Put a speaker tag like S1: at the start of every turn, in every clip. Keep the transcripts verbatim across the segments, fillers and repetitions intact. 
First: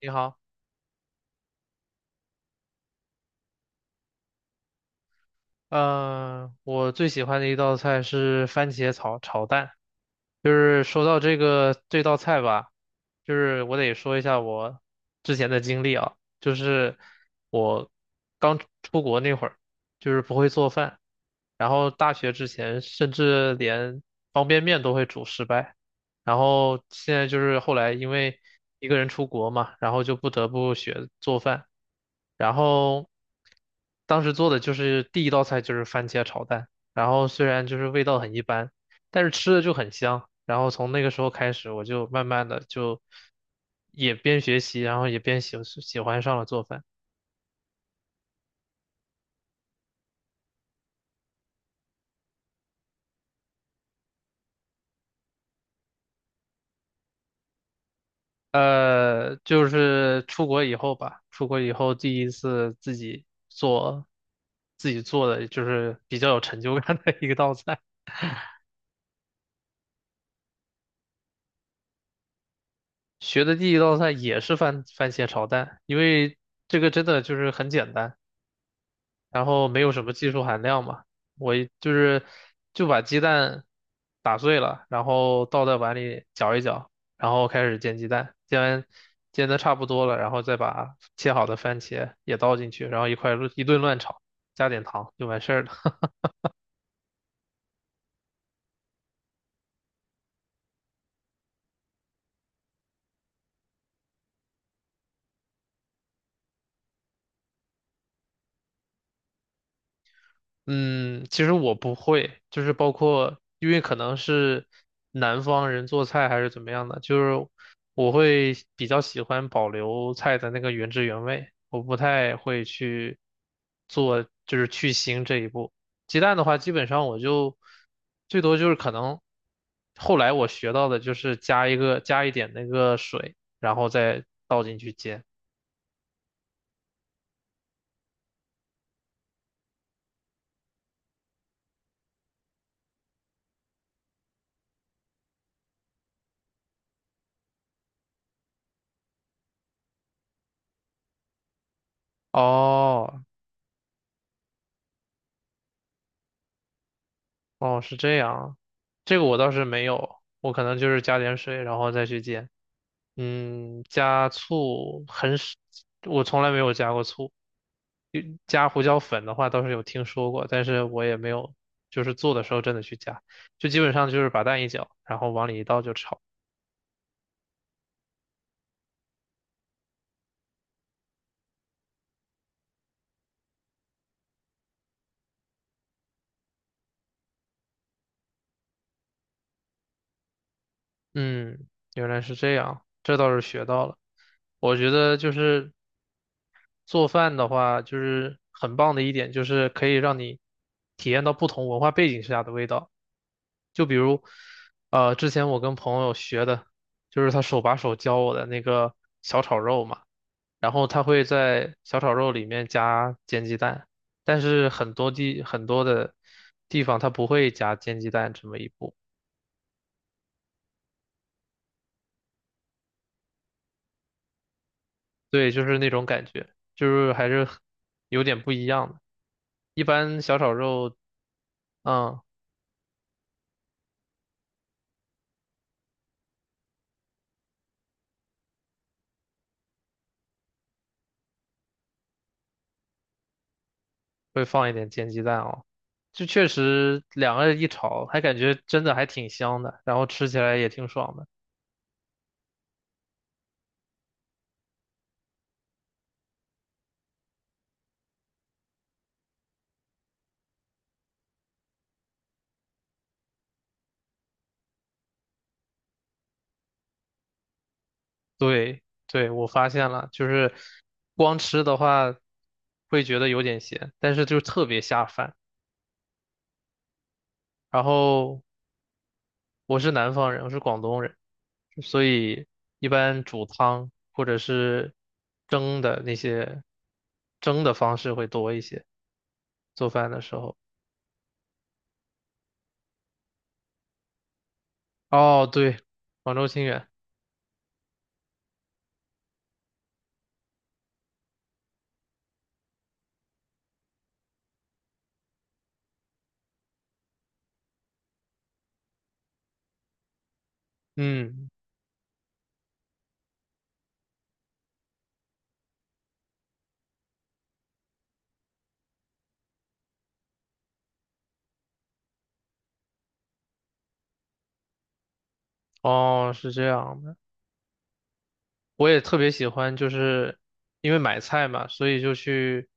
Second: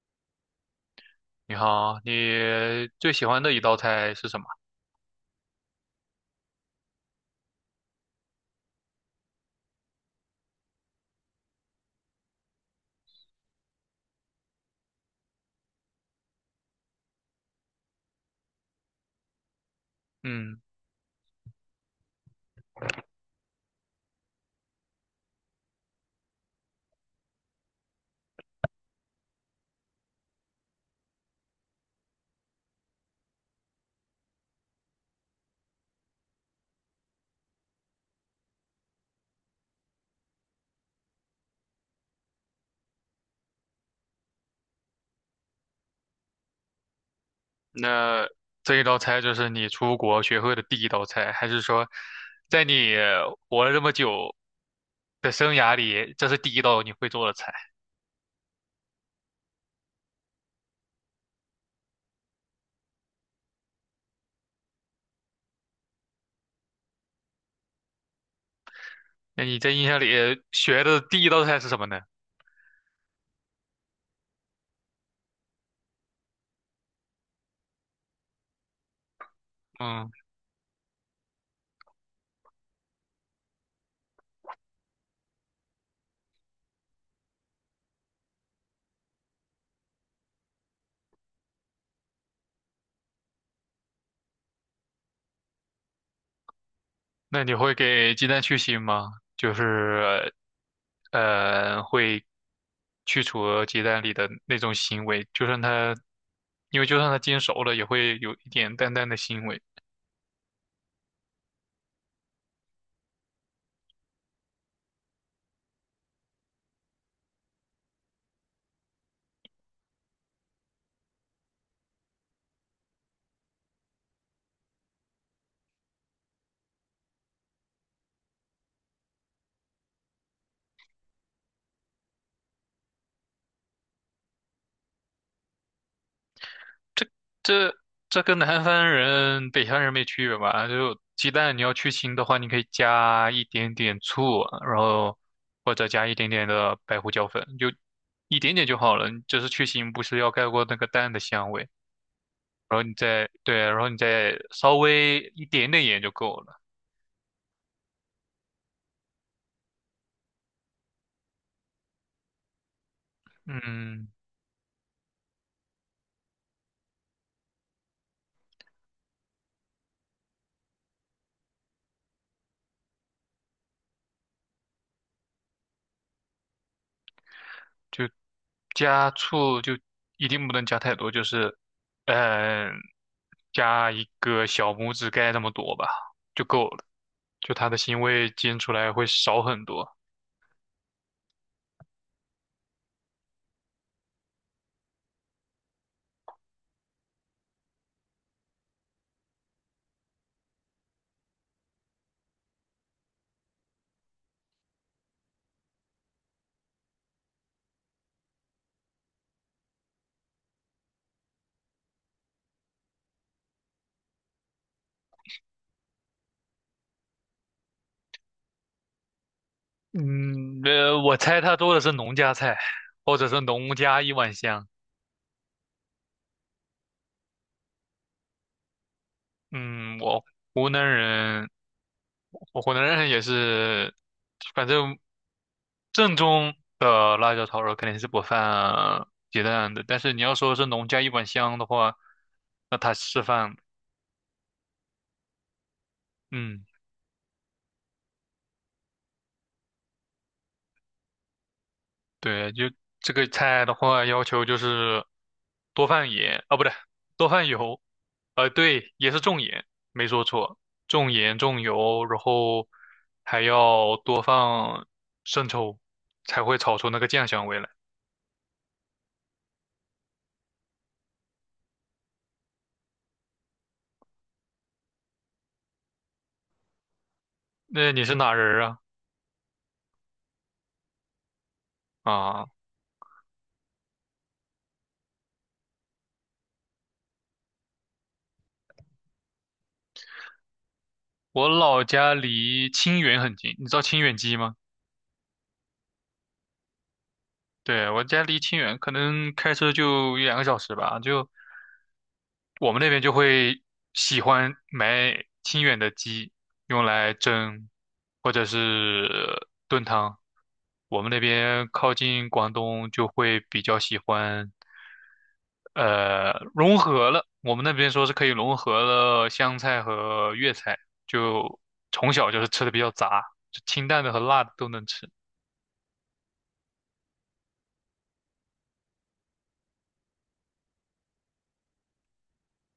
S1: 你好。
S2: 你好，你最喜欢的一道菜是什么？
S1: 嗯、我最喜欢的一道菜是番茄炒炒蛋。就是说到这个这道菜吧，就是我得说一下我之前的经历啊。就是我刚出国那会儿，就是不会
S2: 嗯，
S1: 做饭。然后大学之前甚至连方便面都会煮失败。然后现在就是后来因为一个人出国嘛，然后就不得不学做饭。然后当时做的就是第一道菜就是番茄炒蛋，然后虽然就是味道很一般，但是吃的就很香。然后从那个时候开始，我就慢慢的就也边学习，然后也边喜喜欢上了做饭。
S2: 那这一道菜就是你出国学会的第一道菜，还是说，在你活了这么久的生涯里，这是第一道你会做的菜？
S1: 呃，就是出国以后吧，出国以后第一次自己做，自己做的就是比较有成就感的一个道菜。
S2: 那你在印象里学的第一道菜是什么呢？
S1: 学的第一道菜也是番番茄炒蛋，因为这个真的就是很简单。然后没有什
S2: 嗯，
S1: 么技术含量嘛。我一就是就把鸡蛋打碎了，然后倒在碗里搅一搅，然后开始煎鸡蛋，煎完煎的差不多了，然后再把切好的番茄也倒进去，然后一块儿一顿乱炒，加点糖就完事儿了。
S2: 那你会给鸡蛋去腥吗？就是，呃，会去除鸡蛋里的那种腥味，就算它，因为就算它煎熟了，也会有一点淡淡的腥味。
S1: 嗯，其实我不会，就是包括，因为可能是南方人做菜还是怎么样的，就是我会比较喜欢保留菜的那个原汁原味，我不太会去做，就是去腥这一步。鸡蛋的话，基本上我就最多就是可能后来我学到的就是加一个加一点那个水，然后再倒进去煎。
S2: 这这这跟南方人、北方人没区别吧？就鸡蛋你要去腥的话，你可以加一点点醋，然后或者加一点点的白胡椒粉，就一点点就好了。就是去腥，不是要盖过那个蛋的香味，然后你
S1: 哦。
S2: 再对，然后你再稍微一点点盐就够了。
S1: 哦，是这样。这个我倒是没有，我可能就是加点水，然后再去煎。嗯，
S2: 嗯。
S1: 加醋很少，我从来没有加过醋。加胡椒粉的话倒是有听说过，但是我也没有，就是做的时候真的去加，就基本上就是把蛋一搅，然后往里一倒就炒。
S2: 就加醋就一定不能加太多，就是，嗯、加一个小拇指盖那么多吧，就够了。就它的腥味煎出来会少很多。
S1: 嗯，原来是这样，这倒是学到了。我觉得就是做饭的话，就是很棒的一点，就是可以让你体验到不同文化背景下的味道。就比如，呃，之前我跟朋友学的，就是他手把手教我的那个小炒肉嘛，然后他会在小炒肉里面加煎鸡蛋，但是很多地很多的地方他不会加煎鸡蛋这么一步。
S2: 嗯，呃，我猜它做的是农家菜，或者是农家一碗香。
S1: 对，就是那种感觉，就是还是很有点不一样的。一
S2: 嗯，
S1: 般
S2: 我
S1: 小炒
S2: 湖南
S1: 肉，
S2: 人，
S1: 嗯。
S2: 我湖南人也是，反正正宗的辣椒炒肉肯定是不放鸡蛋的，但是你要说是农家一碗香的话，那它是放的，
S1: 会放一点煎鸡蛋哦。就确
S2: 嗯，
S1: 实两个人一炒，还感觉真的还挺香的，然后吃起来也挺爽的。
S2: 对，就这个菜的话，要求就是多放盐，啊，不对，多放油，呃，对，也是重盐，没说错，重盐重油，然后还要多放生抽，才会炒出那个酱香味来。
S1: 对，对，我发现了，就是光吃的话会觉得有点咸，但是就特别下饭。然
S2: 那你是哪
S1: 后
S2: 人儿啊？
S1: 我是南方人，我是广东人，所
S2: 啊，
S1: 以一般煮汤或者是蒸的那些蒸的方式会多一些，做饭的时候。
S2: 我老家离清远很近，你知道清远鸡吗？
S1: 哦，对，广州清远。
S2: 对，我家离清远，可能开车就一两个小时吧。就我们那边就会喜欢买清远的鸡，用来蒸或者是炖汤。我们那
S1: 嗯，
S2: 边靠近广东，就会比较喜欢，呃，融合了。我们那边说是可以融合了湘菜和粤菜，就从小就是吃的比较杂，就清淡的和辣的都能吃。
S1: 哦，是这样的。我也特别喜欢，就是因为买菜嘛，所以就去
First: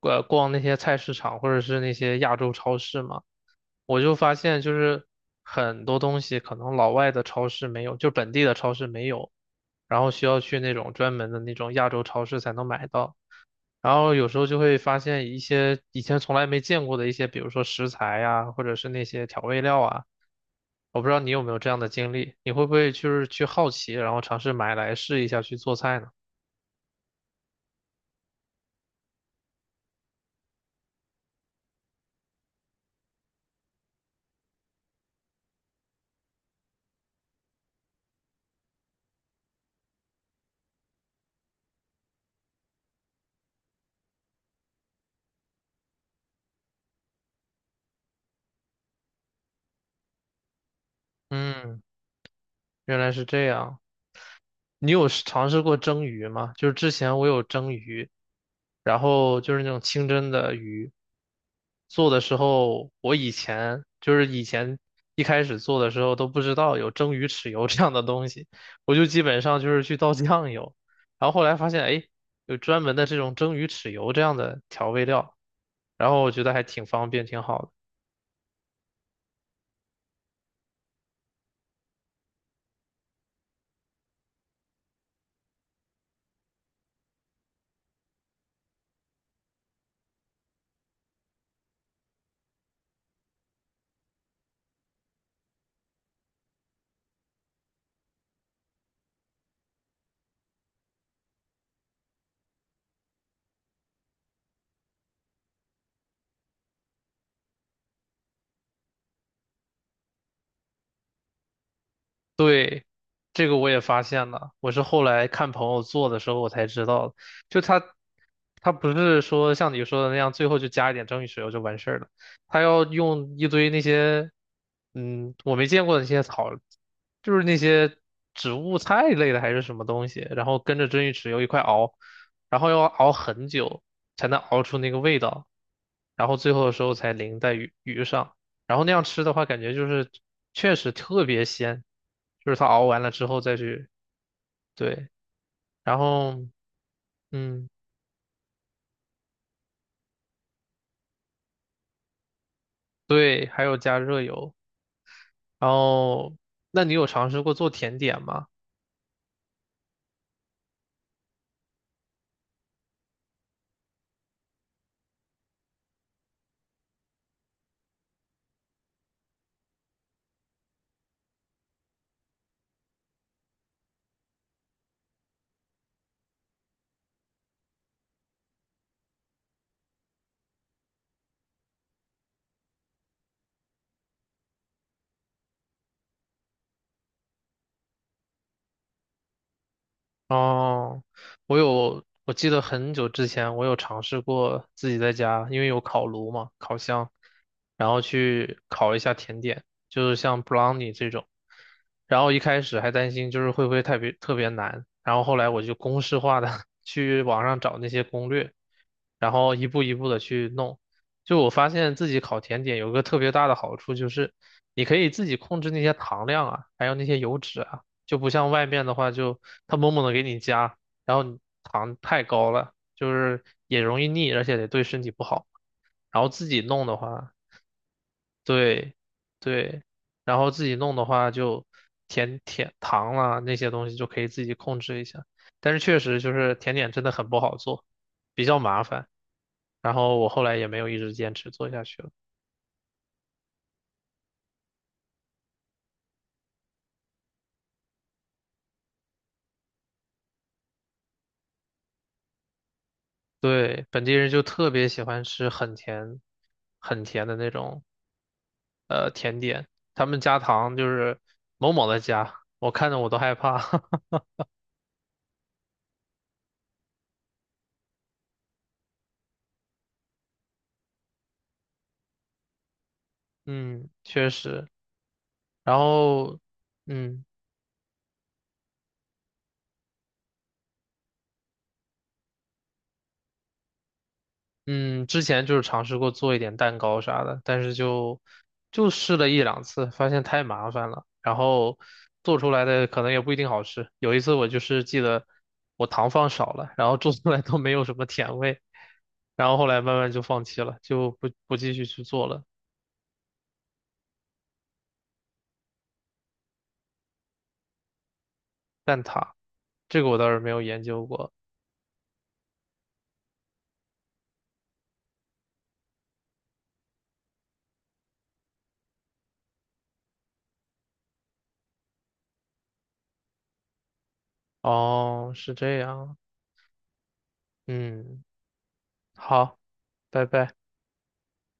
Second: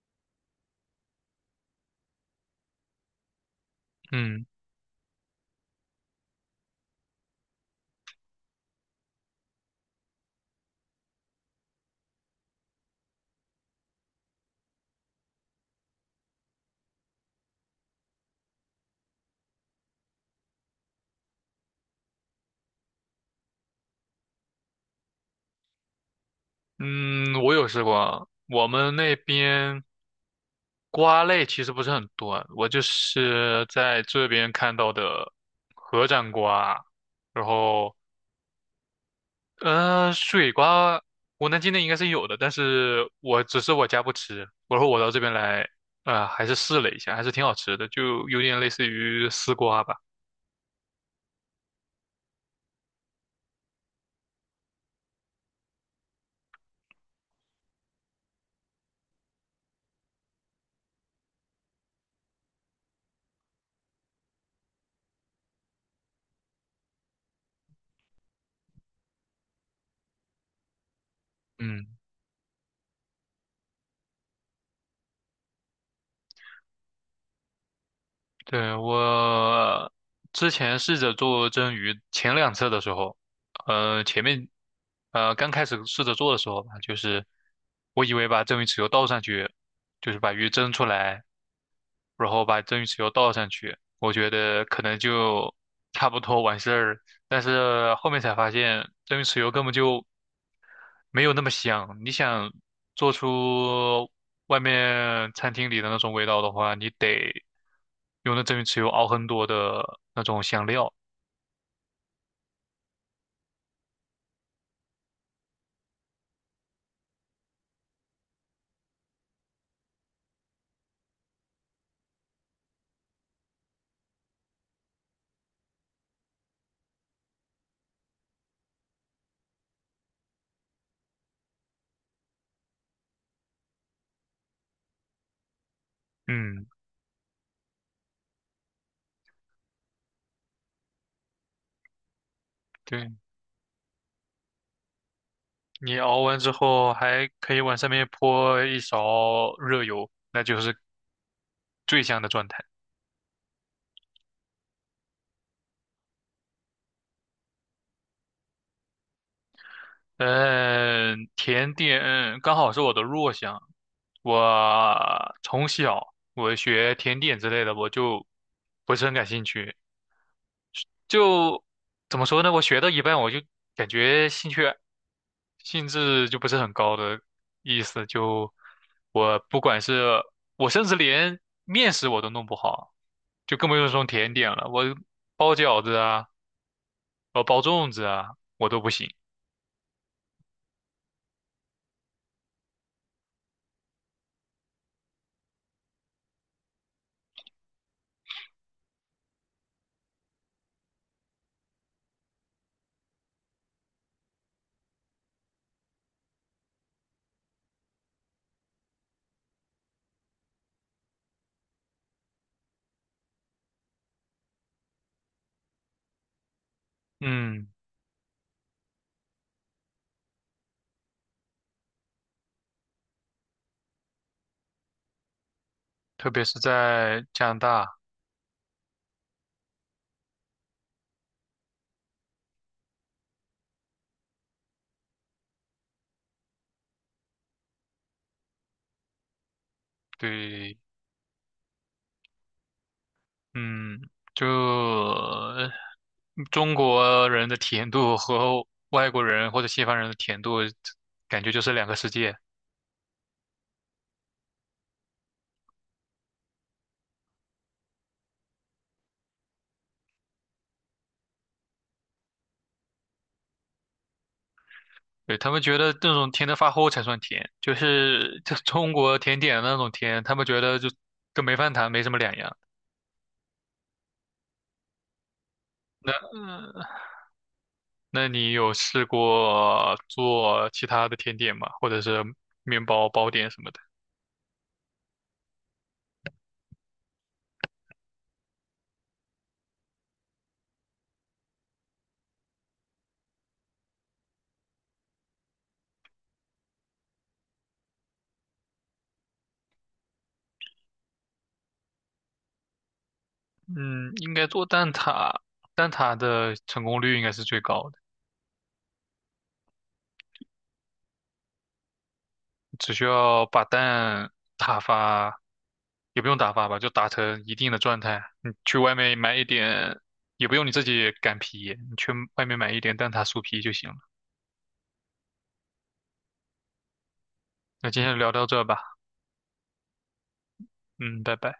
S1: 呃逛那些菜市场或者是那些亚洲超市嘛。我就发
S2: 嗯
S1: 现，就是很多东西可能老外的超市没有，就本地的超市没有，然后需要去那种专门的那种亚洲超市才能买到。然后有时候就会发现一些以前从来没见过的一些，比如说食材呀，或者是那些调味料啊。我不知道你有没有这样的经历，你会不会就是去好奇，然后尝试买来试一下去做菜呢？
S2: 嗯，我有试过，我们那边。瓜类其实不是很多，我就是在这边看到的合掌瓜，然后呃水瓜，我能境内应该是有的，但是我只是我家不吃，然后我到这边来，呃还是试了一下，还是挺好吃的，就有点类似于丝瓜吧，
S1: 嗯，原来是这样。你有试尝试过蒸鱼吗？就是之前我有蒸鱼，然后就是那种清蒸的鱼，做的时候，我以前就是以前一开始做的时候都不知道有蒸鱼豉油这样的东西，我就基本上就是去倒酱油，然后后来发现，
S2: 嗯。
S1: 哎，有专门的这种蒸鱼豉油这样的调味料，然后我觉得还挺方便，挺好的。
S2: 对，我之前试着做蒸鱼，前两次的时候，呃，前面呃刚开始试着做的时候吧，就是我以为把蒸鱼豉油倒上去，就是把鱼蒸出来，然后把蒸鱼豉油倒上去，我觉得可能就差不多完事儿了。但是后面才发现，蒸鱼豉油根本就没有那么香。你想做出外面餐厅里的那种味道的话，你得用那蒸鱼豉油熬很多的那种香料。
S1: 对，这个我也发现了，我是后来看朋友做的时候我才知道的。就他，他不是说像你说的那样，最后就加一点蒸鱼豉油就完事儿了，他要用一堆那些，嗯，我没见过的那些草，就是那些植物菜类的还是什么东西，然后跟着蒸鱼豉油一块熬，然后要熬很久才能熬出那个味道，然后最后
S2: 嗯，
S1: 的时候才淋在鱼鱼上。然后那样吃的话，感觉就是确实特别鲜，就是它熬完了
S2: 对，
S1: 之后再去。对，
S2: 你
S1: 然
S2: 熬
S1: 后
S2: 完之后还可以
S1: 嗯，
S2: 往上面泼一勺热油，那就是最香的状态。
S1: 对，还有加热油。然后，那你有尝试过做甜点吗？
S2: 嗯，甜点刚好是我的弱项。我从小我学甜点之类的，我就不是很感兴趣。就怎么说呢？我学到一半，我就感觉兴趣兴致就不是很高的意思。就我不管是我，甚至连面食我都弄不好，就更不用说甜点了。我包饺子啊，我包粽子啊，我都不行。
S1: 哦，我有，我记得很久之前我有尝试过自己在家，因为有烤炉嘛，烤箱，然后去烤一下甜点，就是像 brownie 这种。然后一开始还担心就是会不会特别特别难，然后后来我就公式化的 去网上找那些攻略，然后一步一步的去弄。就我发现自己烤甜点有个特别大的好处就是，你可以自己控制那些糖量啊，还有那些油脂
S2: 嗯，
S1: 啊。就不像外面的话就，他猛猛的给你加，然后你糖太高了，就是也容易腻，而且也对身体不好。然后
S2: 特别
S1: 自
S2: 是
S1: 己弄的
S2: 在
S1: 话，
S2: 加拿大，
S1: 对对，然后自己弄的话就甜甜糖啦那些东西就可以自己控制一下，但是确实就是甜点真的很不好做，比较麻烦。然后我后来也没
S2: 对，
S1: 有一直坚持做下去了。
S2: 嗯，就中国人的甜度和外国人或者西方人的甜度，感觉就是两个世界。
S1: 对，本地人就特别喜欢吃很甜、很甜的那种呃甜点，他们加糖就是某某的加，我看着我都害怕。
S2: 对，他们觉得那种甜的发齁才算甜，就是就中国甜点的那种甜，他们觉得就跟没饭谈没什么两样。
S1: 嗯，确实。然
S2: 那
S1: 后，嗯
S2: 那你有试过做其他的甜点吗？或者是面包包点什么的？
S1: 嗯，之前就是尝试过做一点蛋糕啥的，但是就就试了一两次，发现太麻烦了，然后做出来的可能也不一定好吃。有一次我就是记得我糖放少了，然后做出来都没有什么甜味，然后后来慢慢就放弃了，就不不继续去做了。
S2: 嗯，应该做蛋挞，蛋挞的成功率应该是最高的，
S1: 蛋挞这个我倒是没有研究过。
S2: 只需要把蛋打发，也不用打发吧，就打成一定的状态。你去外面买一点，也不用你自己擀皮，你去外面买一点蛋挞酥皮就行了。
S1: 哦，是这样，
S2: 那今天就
S1: 嗯，
S2: 聊到这吧，
S1: 好，拜拜。
S2: 嗯，拜拜。